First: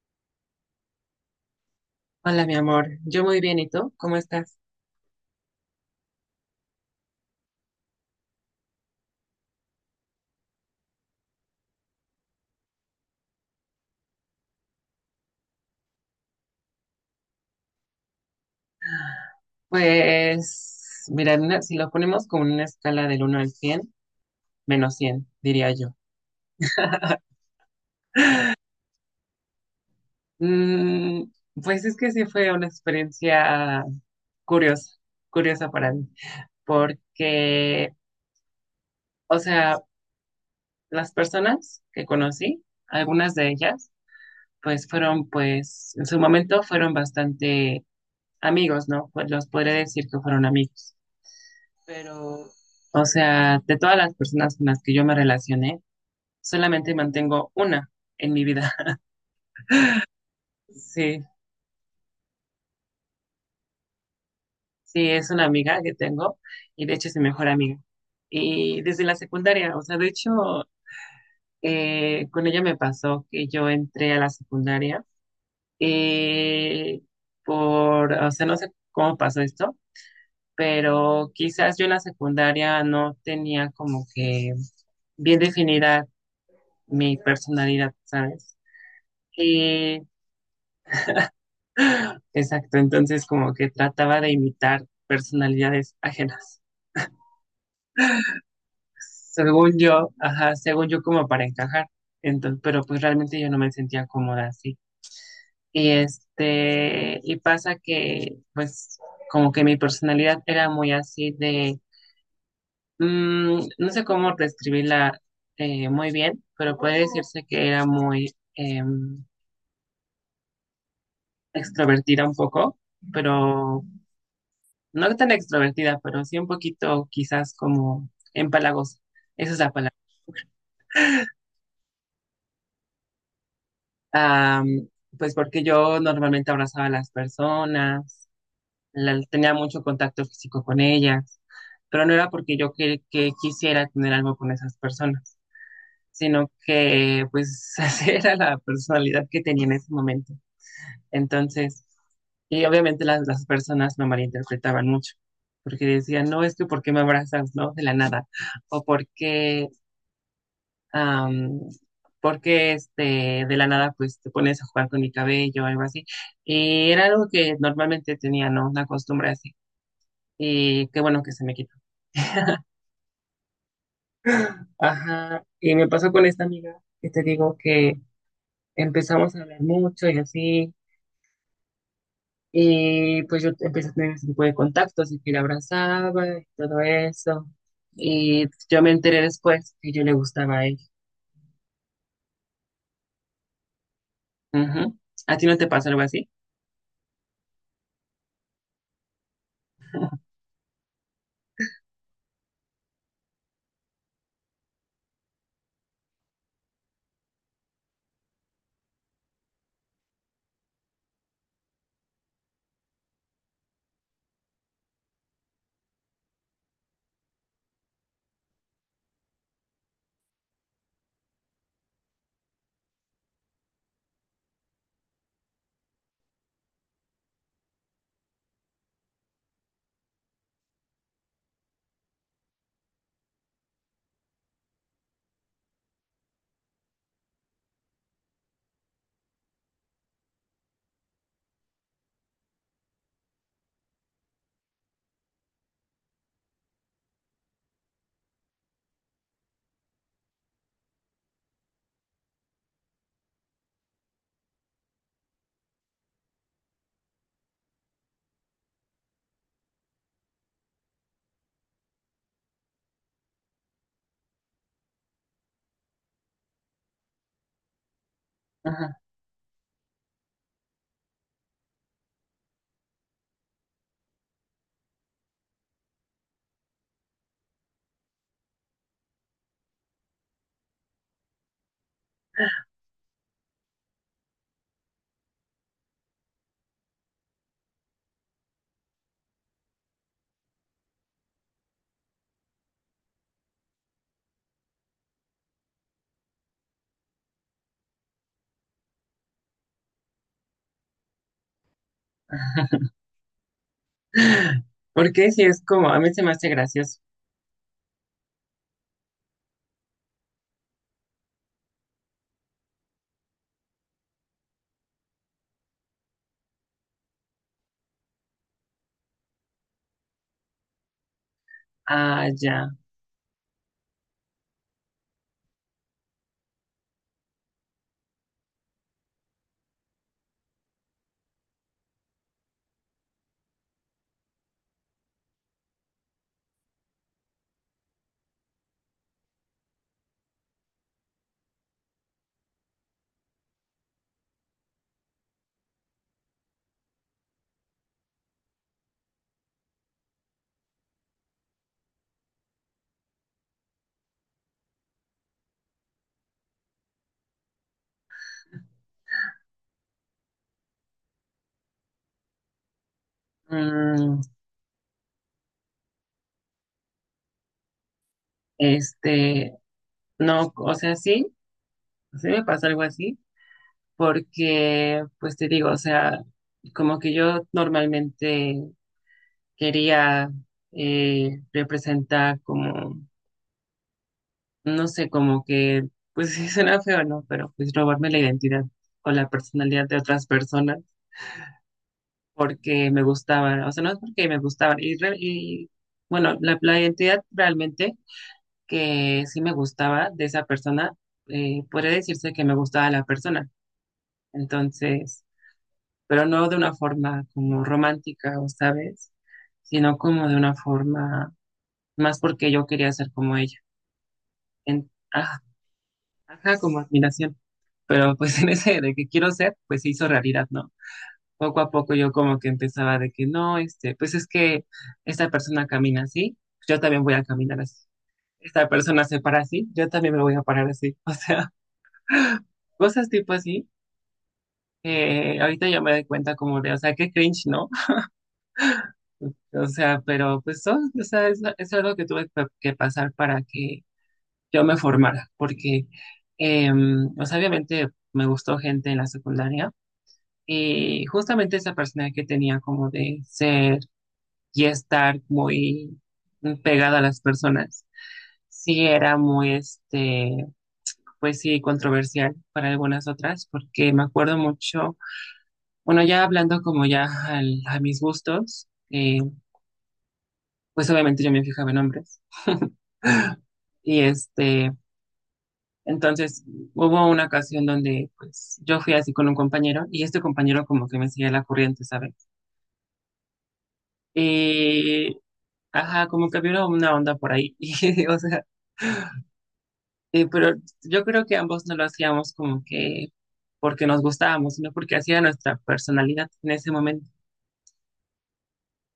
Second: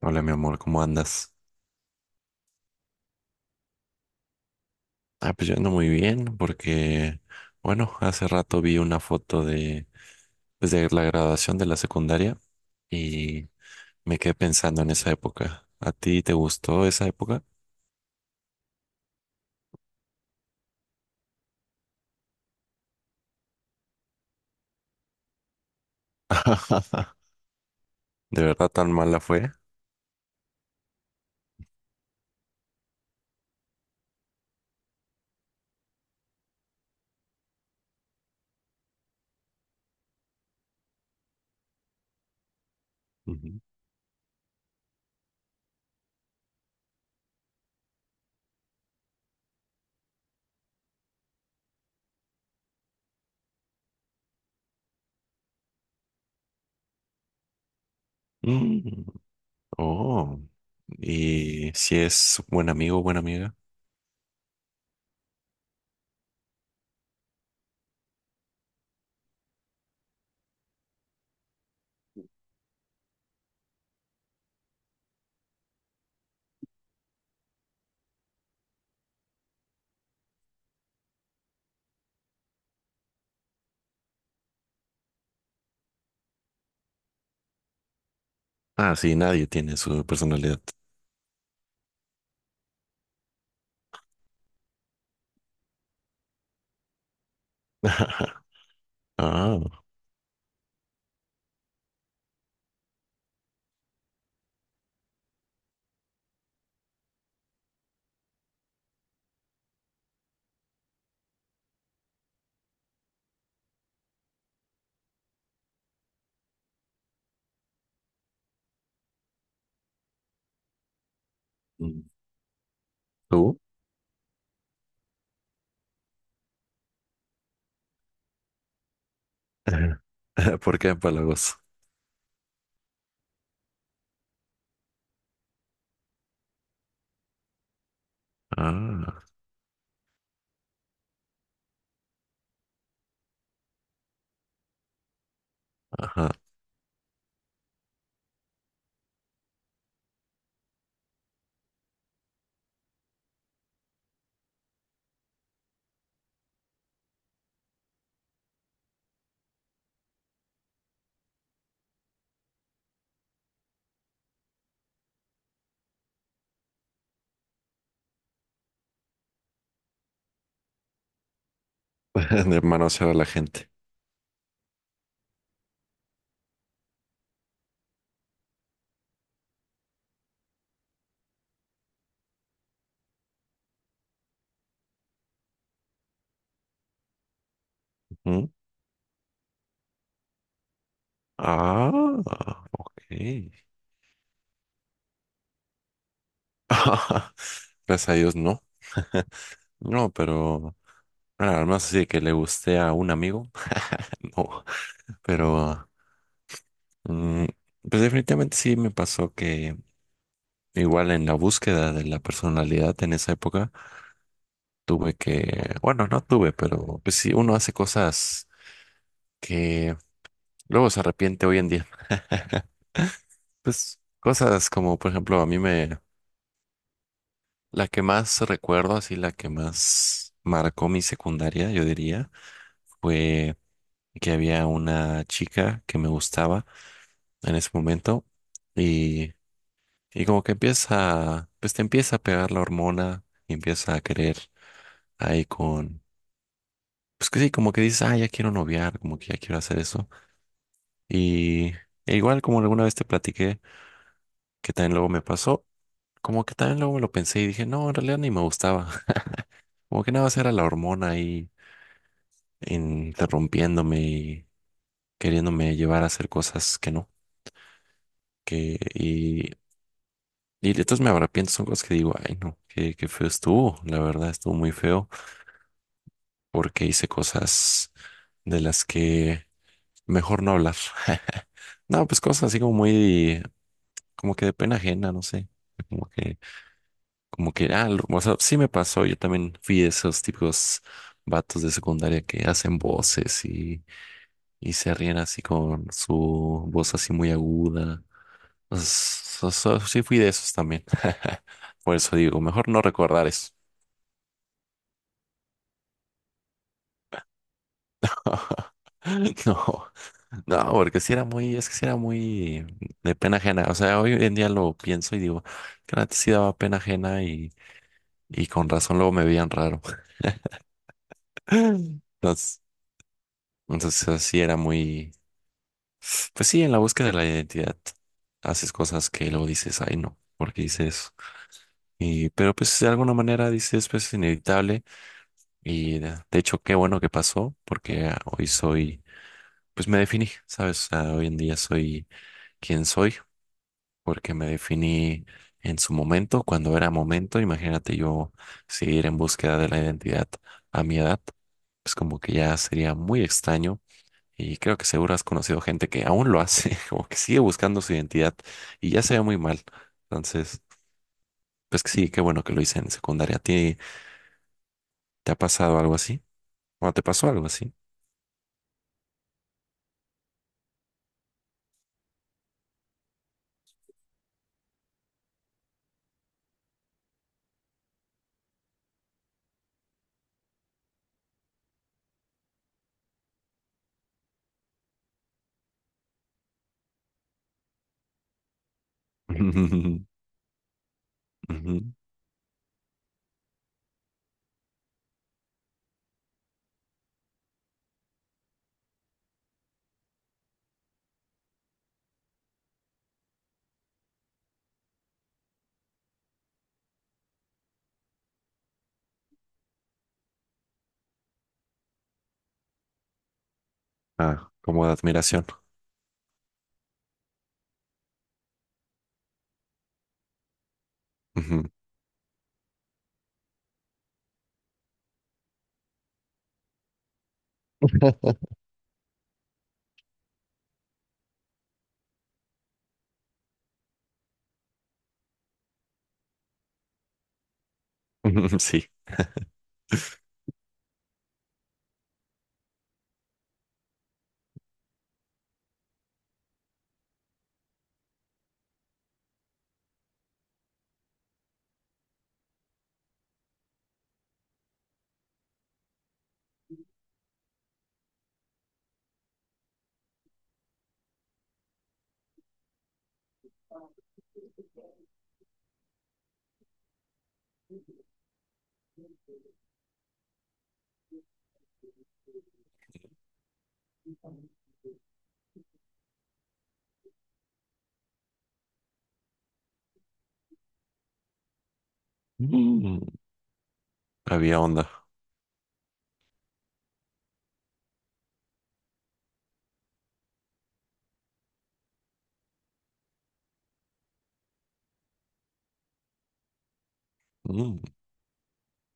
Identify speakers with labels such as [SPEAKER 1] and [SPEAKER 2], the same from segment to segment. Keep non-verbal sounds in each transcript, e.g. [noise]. [SPEAKER 1] Hola, mi amor, ¿cómo andas?
[SPEAKER 2] Hola, mi amor. Yo muy bien, ¿y tú? ¿Cómo estás?
[SPEAKER 1] Ah, pues yo ando muy bien porque, bueno, hace rato vi una foto de la graduación de la secundaria y me quedé pensando en esa época. ¿A ti te gustó esa época?
[SPEAKER 2] Pues, mira, si lo ponemos con una escala del uno al 100, menos 100 diría yo.
[SPEAKER 1] [laughs]
[SPEAKER 2] [laughs]
[SPEAKER 1] ¿De verdad tan mala fue?
[SPEAKER 2] Mm, pues es que sí fue una experiencia curiosa, curiosa para mí, porque, o sea, las personas que conocí, algunas de
[SPEAKER 1] Ujú.
[SPEAKER 2] ellas, pues fueron, pues, en su momento fueron bastante amigos, ¿no? Pues los podré decir que fueron amigos, pero, o sea, de todas las personas con las que yo me relacioné, solamente mantengo una en mi vida. [laughs]
[SPEAKER 1] Mm, oh,
[SPEAKER 2] Sí,
[SPEAKER 1] y si es buen amigo o buena amiga.
[SPEAKER 2] sí, es una amiga que tengo y de hecho es mi mejor amiga. Y desde la secundaria, o sea, de hecho, con ella me pasó que yo entré a la secundaria, eh, por, o sea, no sé cómo pasó esto, pero quizás yo en la secundaria no tenía como que bien definida mi personalidad, ¿sabes?
[SPEAKER 1] Ah, sí, nadie tiene
[SPEAKER 2] Y
[SPEAKER 1] su personalidad.
[SPEAKER 2] exacto, entonces como que trataba de imitar personalidades ajenas.
[SPEAKER 1] [laughs] Ah,
[SPEAKER 2] Según yo, ajá, según yo, como para encajar. Entonces, pero pues realmente yo no me sentía cómoda así. Y este, y pasa que pues como que mi personalidad era muy así de, mm, no sé cómo describirla muy bien, pero puede decirse que era muy
[SPEAKER 1] mm,
[SPEAKER 2] extrovertida un poco,
[SPEAKER 1] ¿tú?
[SPEAKER 2] pero no tan extrovertida, pero sí un poquito quizás como empalagosa. Esa es la palabra.
[SPEAKER 1] [laughs] ¿Por qué empalagos?
[SPEAKER 2] Am, pues porque yo normalmente abrazaba a las personas,
[SPEAKER 1] Ah,
[SPEAKER 2] tenía mucho contacto físico con ellas, pero no era porque yo que quisiera tener algo con esas personas,
[SPEAKER 1] ajá.
[SPEAKER 2] sino que pues [laughs] esa era la personalidad que tenía en ese momento. Entonces, y obviamente las personas me malinterpretaban mucho, porque decían, no, es que ¿por qué me abrazas, no? De la nada, o porque am, porque este, de la nada pues te pones a jugar con mi cabello o algo así. Y era algo que normalmente tenía, ¿no? Una costumbre así. Y qué bueno que se me quitó.
[SPEAKER 1] [laughs] De manosear a la gente.
[SPEAKER 2] Ajá. Y me pasó con esta amiga, que te digo, que empezamos a hablar mucho y así. Y pues yo empecé a tener ese tipo de contactos y que la abrazaba y todo eso. Y
[SPEAKER 1] Ujú.
[SPEAKER 2] yo me enteré después que yo le gustaba a ella.
[SPEAKER 1] Ah, ok.
[SPEAKER 2] Ujú. ¿A ti no te pasa algo así?
[SPEAKER 1] [laughs] Gracias a Dios, no. No, pero nada más así de que le guste a un amigo. [laughs] No, pero mm, pues definitivamente sí me pasó que igual en la búsqueda de la personalidad en esa época tuve que, bueno, no tuve, pero pues sí, uno hace cosas que luego se arrepiente hoy en día. Pues cosas como, por ejemplo, a mí me la que más recuerdo, así la que más marcó mi secundaria, yo diría, fue que había una chica que me gustaba en ese momento y, y como que empieza, pues te empieza a pegar la hormona y empieza a querer ahí con, pues que sí, como que dices, ah, ya quiero noviar, como que ya quiero hacer eso. Y e igual como alguna vez te platiqué que también luego me pasó, como que también luego me lo pensé y dije, no, en realidad ni me gustaba, [laughs] como que nada más era la hormona ahí interrumpiéndome y queriéndome llevar a hacer cosas que no, que
[SPEAKER 2] Ajá.
[SPEAKER 1] y, y entonces me arrepiento, son cosas que digo, ay no, qué feo estuvo, la verdad estuvo muy feo porque hice cosas de las que mejor no hablar. [laughs] No, pues cosas así como muy, como que de pena ajena, no sé, como que, como que, ah, o sea, sí me pasó, yo también fui de esos típicos vatos de secundaria que hacen voces y se ríen así con su voz así muy aguda. Sí fui de esos también. [laughs] Por eso digo, mejor no recordar eso.
[SPEAKER 2] Porque si es como, a mí se me hace gracioso.
[SPEAKER 1] [laughs] No, no, porque si era muy, es que si era muy de pena ajena. O sea, hoy en día lo pienso y digo, que antes sí daba pena ajena y con razón luego me veían raro. [laughs]
[SPEAKER 2] Ah,
[SPEAKER 1] Entonces,
[SPEAKER 2] ya.
[SPEAKER 1] así era muy, pues sí, en la búsqueda de la identidad haces cosas que luego dices, ay no, porque hice eso. Pero pues de alguna manera dices, pues es inevitable. Y de hecho, qué bueno que pasó, porque ah, hoy soy, pues me definí, ¿sabes? O sea, hoy en día soy quien soy, porque me definí en su momento, cuando era momento. Imagínate yo seguir en búsqueda de la identidad a mi edad, pues como que ya sería muy extraño. Y creo que seguro has conocido gente que aún lo hace, [laughs] como que sigue buscando su identidad y ya se ve muy mal. Entonces, pues que sí, qué bueno que lo hice en secundaria. ¿A ti
[SPEAKER 2] Mm,
[SPEAKER 1] te ha pasado algo así? ¿O te pasó algo así?
[SPEAKER 2] este, no, o sea, sí, sí me pasó algo así, porque, pues te digo, o sea, como que yo normalmente quería, representar como, no sé, como que, pues [laughs] sí suena feo, ¿no? Pero pues robarme la identidad o la personalidad de
[SPEAKER 1] [laughs]
[SPEAKER 2] otras personas
[SPEAKER 1] Ujú.
[SPEAKER 2] porque me gustaban, o sea, no es porque me gustaban, y, y bueno, la identidad realmente que sí me gustaba de esa persona, podría decirse que me gustaba la persona. Entonces, pero no de una forma como romántica, o sabes, sino como de una forma más porque yo quería ser como ella.
[SPEAKER 1] Ah, como
[SPEAKER 2] En,
[SPEAKER 1] de
[SPEAKER 2] ajá,
[SPEAKER 1] admiración.
[SPEAKER 2] ajá, como admiración. Pero pues [laughs] en ese de que quiero ser, pues se hizo realidad, ¿no? Poco
[SPEAKER 1] Ujú.
[SPEAKER 2] a poco yo como que empezaba de que no, este, pues es que esta persona camina así, yo también voy a caminar así. Esta persona se para así, yo también me voy a parar así. [laughs] O sea, cosas tipo así, que ahorita yo me doy cuenta como de, o sea, qué cringe, ¿no? [laughs]
[SPEAKER 1] [laughs] Sí.
[SPEAKER 2] O sea, pero pues son, o sea, es algo que tuve que pasar para que yo me formara, porque, o sea, obviamente me gustó gente en la secundaria y justamente esa persona que tenía como de ser y estar muy pegada a las personas, sí era muy, este, pues sí, controversial para algunas otras, porque me acuerdo mucho. Bueno, ya hablando como ya a mis gustos, pues obviamente yo me fijaba en hombres. Y este, entonces hubo una ocasión donde pues yo fui así con un compañero y este compañero como que me seguía la corriente, ¿sabes?
[SPEAKER 1] Mm, Había onda.
[SPEAKER 2] Eh, ajá, como que había una onda por ahí. [laughs] Y, o sea, pero yo creo que ambos no lo hacíamos como que porque nos gustábamos, sino porque hacía nuestra personalidad en ese momento.
[SPEAKER 1] Mm,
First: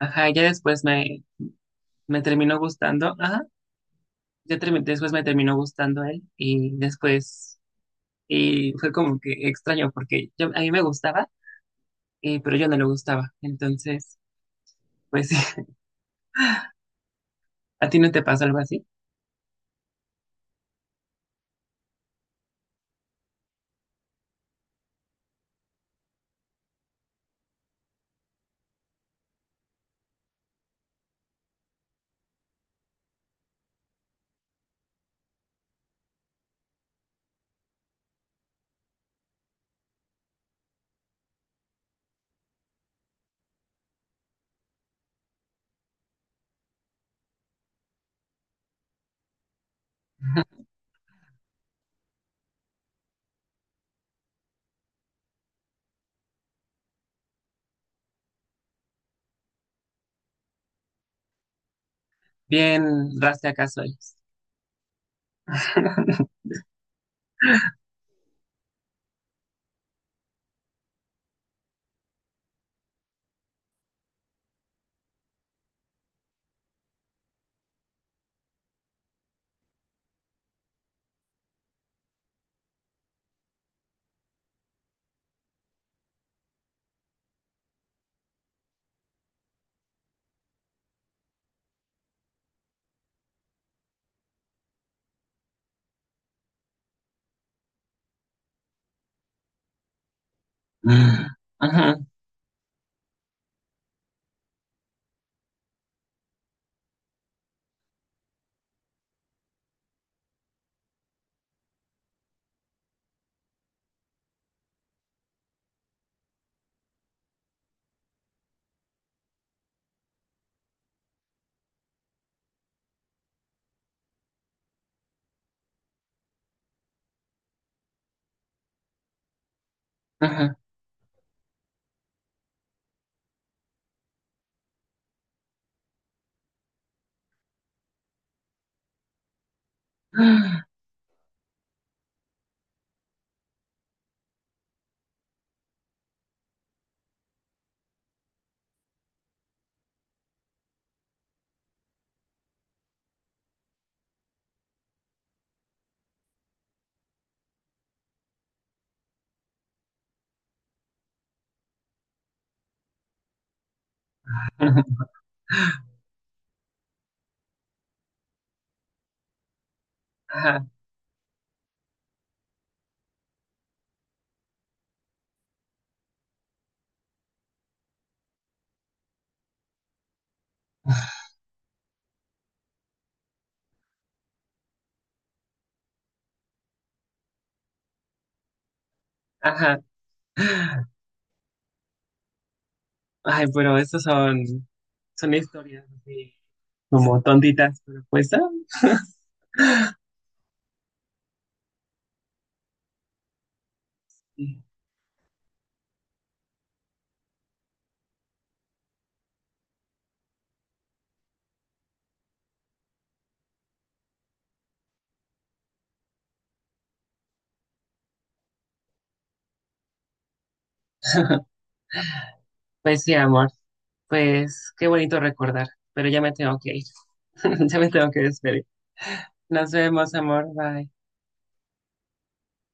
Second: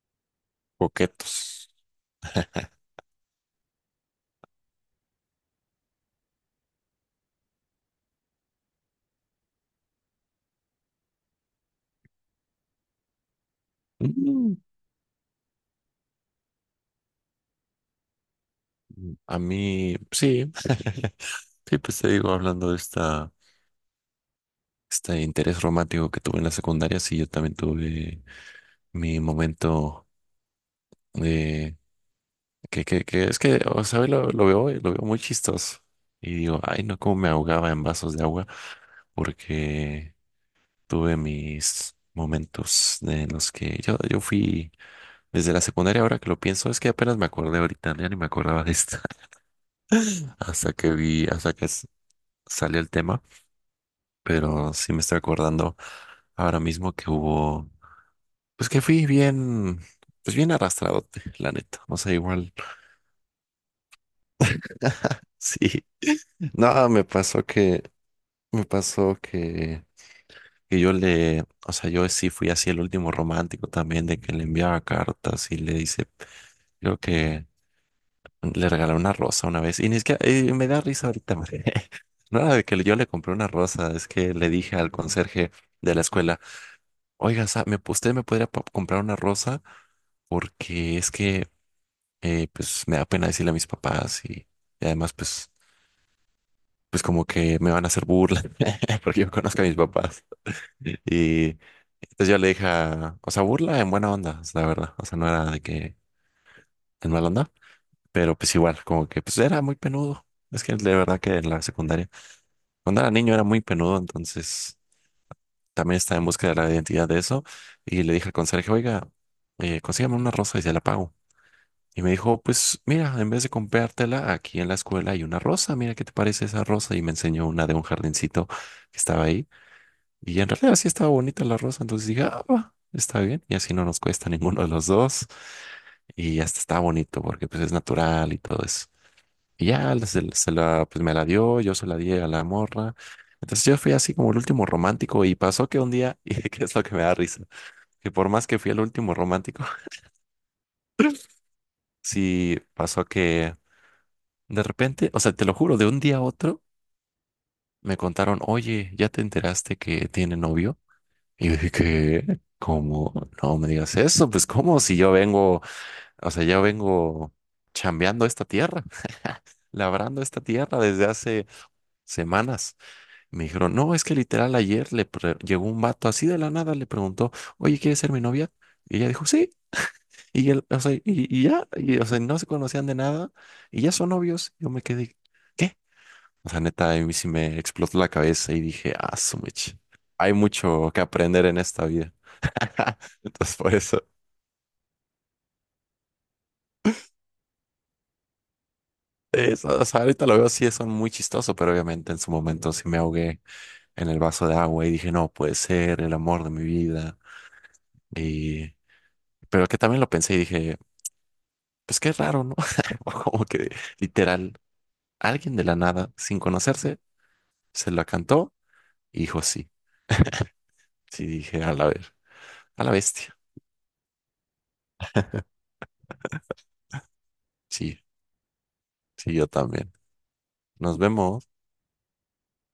[SPEAKER 2] Ajá, ya después me,
[SPEAKER 1] coquetos.
[SPEAKER 2] me terminó gustando. Ajá, ya después me terminó gustando él, y después y fue como que extraño porque yo, a mí me gustaba, pero yo no le gustaba. Entonces,
[SPEAKER 1] Mm,
[SPEAKER 2] pues sí, [laughs] ¿a ti no te pasó algo así?
[SPEAKER 1] a mí, sí. [laughs] Sí, pues te digo, hablando de este interés romántico que tuve en la secundaria, sí, yo también tuve mi momento de que es que, o sea, hoy lo veo, hoy, lo veo muy chistoso. Y digo, ay, no, cómo me ahogaba en vasos de agua, porque tuve mis momentos en los que yo fui. Desde la secundaria, ahora que lo pienso, es que apenas me acordé ahorita, ya ni me acordaba de esta, [laughs] hasta que salió el tema, pero sí me estoy acordando ahora mismo que hubo, pues que fui bien, pues bien arrastrado, la neta, o sea, igual,
[SPEAKER 2] Bien, raste acá sois.
[SPEAKER 1] [laughs] sí,
[SPEAKER 2] [laughs]
[SPEAKER 1] no, me pasó que, o sea, yo sí fui así el último romántico también, de que le enviaba cartas y le dice, creo que le regalé una rosa una vez. Y ni siquiera, me da risa ahorita, porque [laughs] no era de que yo le compré una rosa, es que le dije al conserje de la escuela, oiga, usted me podría comprar una rosa porque es que pues me da pena decirle a mis papás y además pues como que me van a hacer burla [laughs] porque yo conozco a mis papás. Y
[SPEAKER 2] Ajá,
[SPEAKER 1] entonces yo le dije, o sea, burla en buena onda, es la verdad. O sea, no era de que en mala onda, pero pues igual, como que pues era muy penudo. Es que de verdad que en la secundaria. Cuando era niño era muy penudo, entonces también estaba en busca de la identidad de eso. Y le dije al conserje, oiga, consígame una rosa y se la pago. Y me dijo, pues mira, en vez de comprártela, aquí en la escuela hay una rosa, mira qué te parece esa rosa. Y me enseñó una de un jardincito que estaba ahí. Y en
[SPEAKER 2] ajá,
[SPEAKER 1] realidad sí estaba bonita la rosa, entonces dije, ah, va, está bien. Y así no nos cuesta [laughs] ninguno de los dos. Y hasta está bonito porque pues es natural y todo eso. Y ya se la, pues me la dio, yo se la di a la morra. Entonces yo fui así como el último romántico y pasó que un día, [laughs] y que es lo que me da risa, que por más que fui el último romántico, [laughs] sí pasó que de repente, o sea, te lo juro, de un día a otro me contaron, oye, ¿ya te enteraste que tiene novio? Y yo dije, ¿qué? ¿Cómo? No me digas eso, pues ¿cómo? Si yo vengo, o sea, yo vengo chambeando esta tierra, [laughs] labrando esta
[SPEAKER 2] ajá,
[SPEAKER 1] tierra desde hace semanas. Me dijeron, no, es que literal ayer le llegó un vato así de la nada, le preguntó, oye, ¿quieres ser mi novia? Y ella dijo, sí. Y, él, o sea, no se conocían de nada y ya son novios. Yo me quedé, ¿qué? O sea, neta, a mí sí me explotó la cabeza y dije, ah, su mecha.
[SPEAKER 2] ajá.
[SPEAKER 1] Hay mucho que aprender en esta vida. [laughs]
[SPEAKER 2] Ay,
[SPEAKER 1] Entonces, por
[SPEAKER 2] pero esas
[SPEAKER 1] eso,
[SPEAKER 2] son, son historias así como tontitas, pero pues, ah,
[SPEAKER 1] eso, o sea, ahorita lo veo así, son muy chistoso, pero obviamente en su momento sí me ahogué en el vaso de
[SPEAKER 2] sí.
[SPEAKER 1] agua y dije, no, puede ser el amor de mi vida. Y, pero que también lo pensé y dije, pues qué raro, ¿no? [laughs] Como que literal, alguien de la nada, sin conocerse, se la cantó y dijo sí. Sí, dije, a la ver, a la
[SPEAKER 2] Pues sí,
[SPEAKER 1] bestia.
[SPEAKER 2] amor. Pues qué bonito recordar, pero ya me tengo que ir. [laughs] Ya me
[SPEAKER 1] Sí,
[SPEAKER 2] tengo que despedir.
[SPEAKER 1] sí, yo
[SPEAKER 2] Nos
[SPEAKER 1] también.
[SPEAKER 2] vemos, amor. Bye.
[SPEAKER 1] Nos vemos.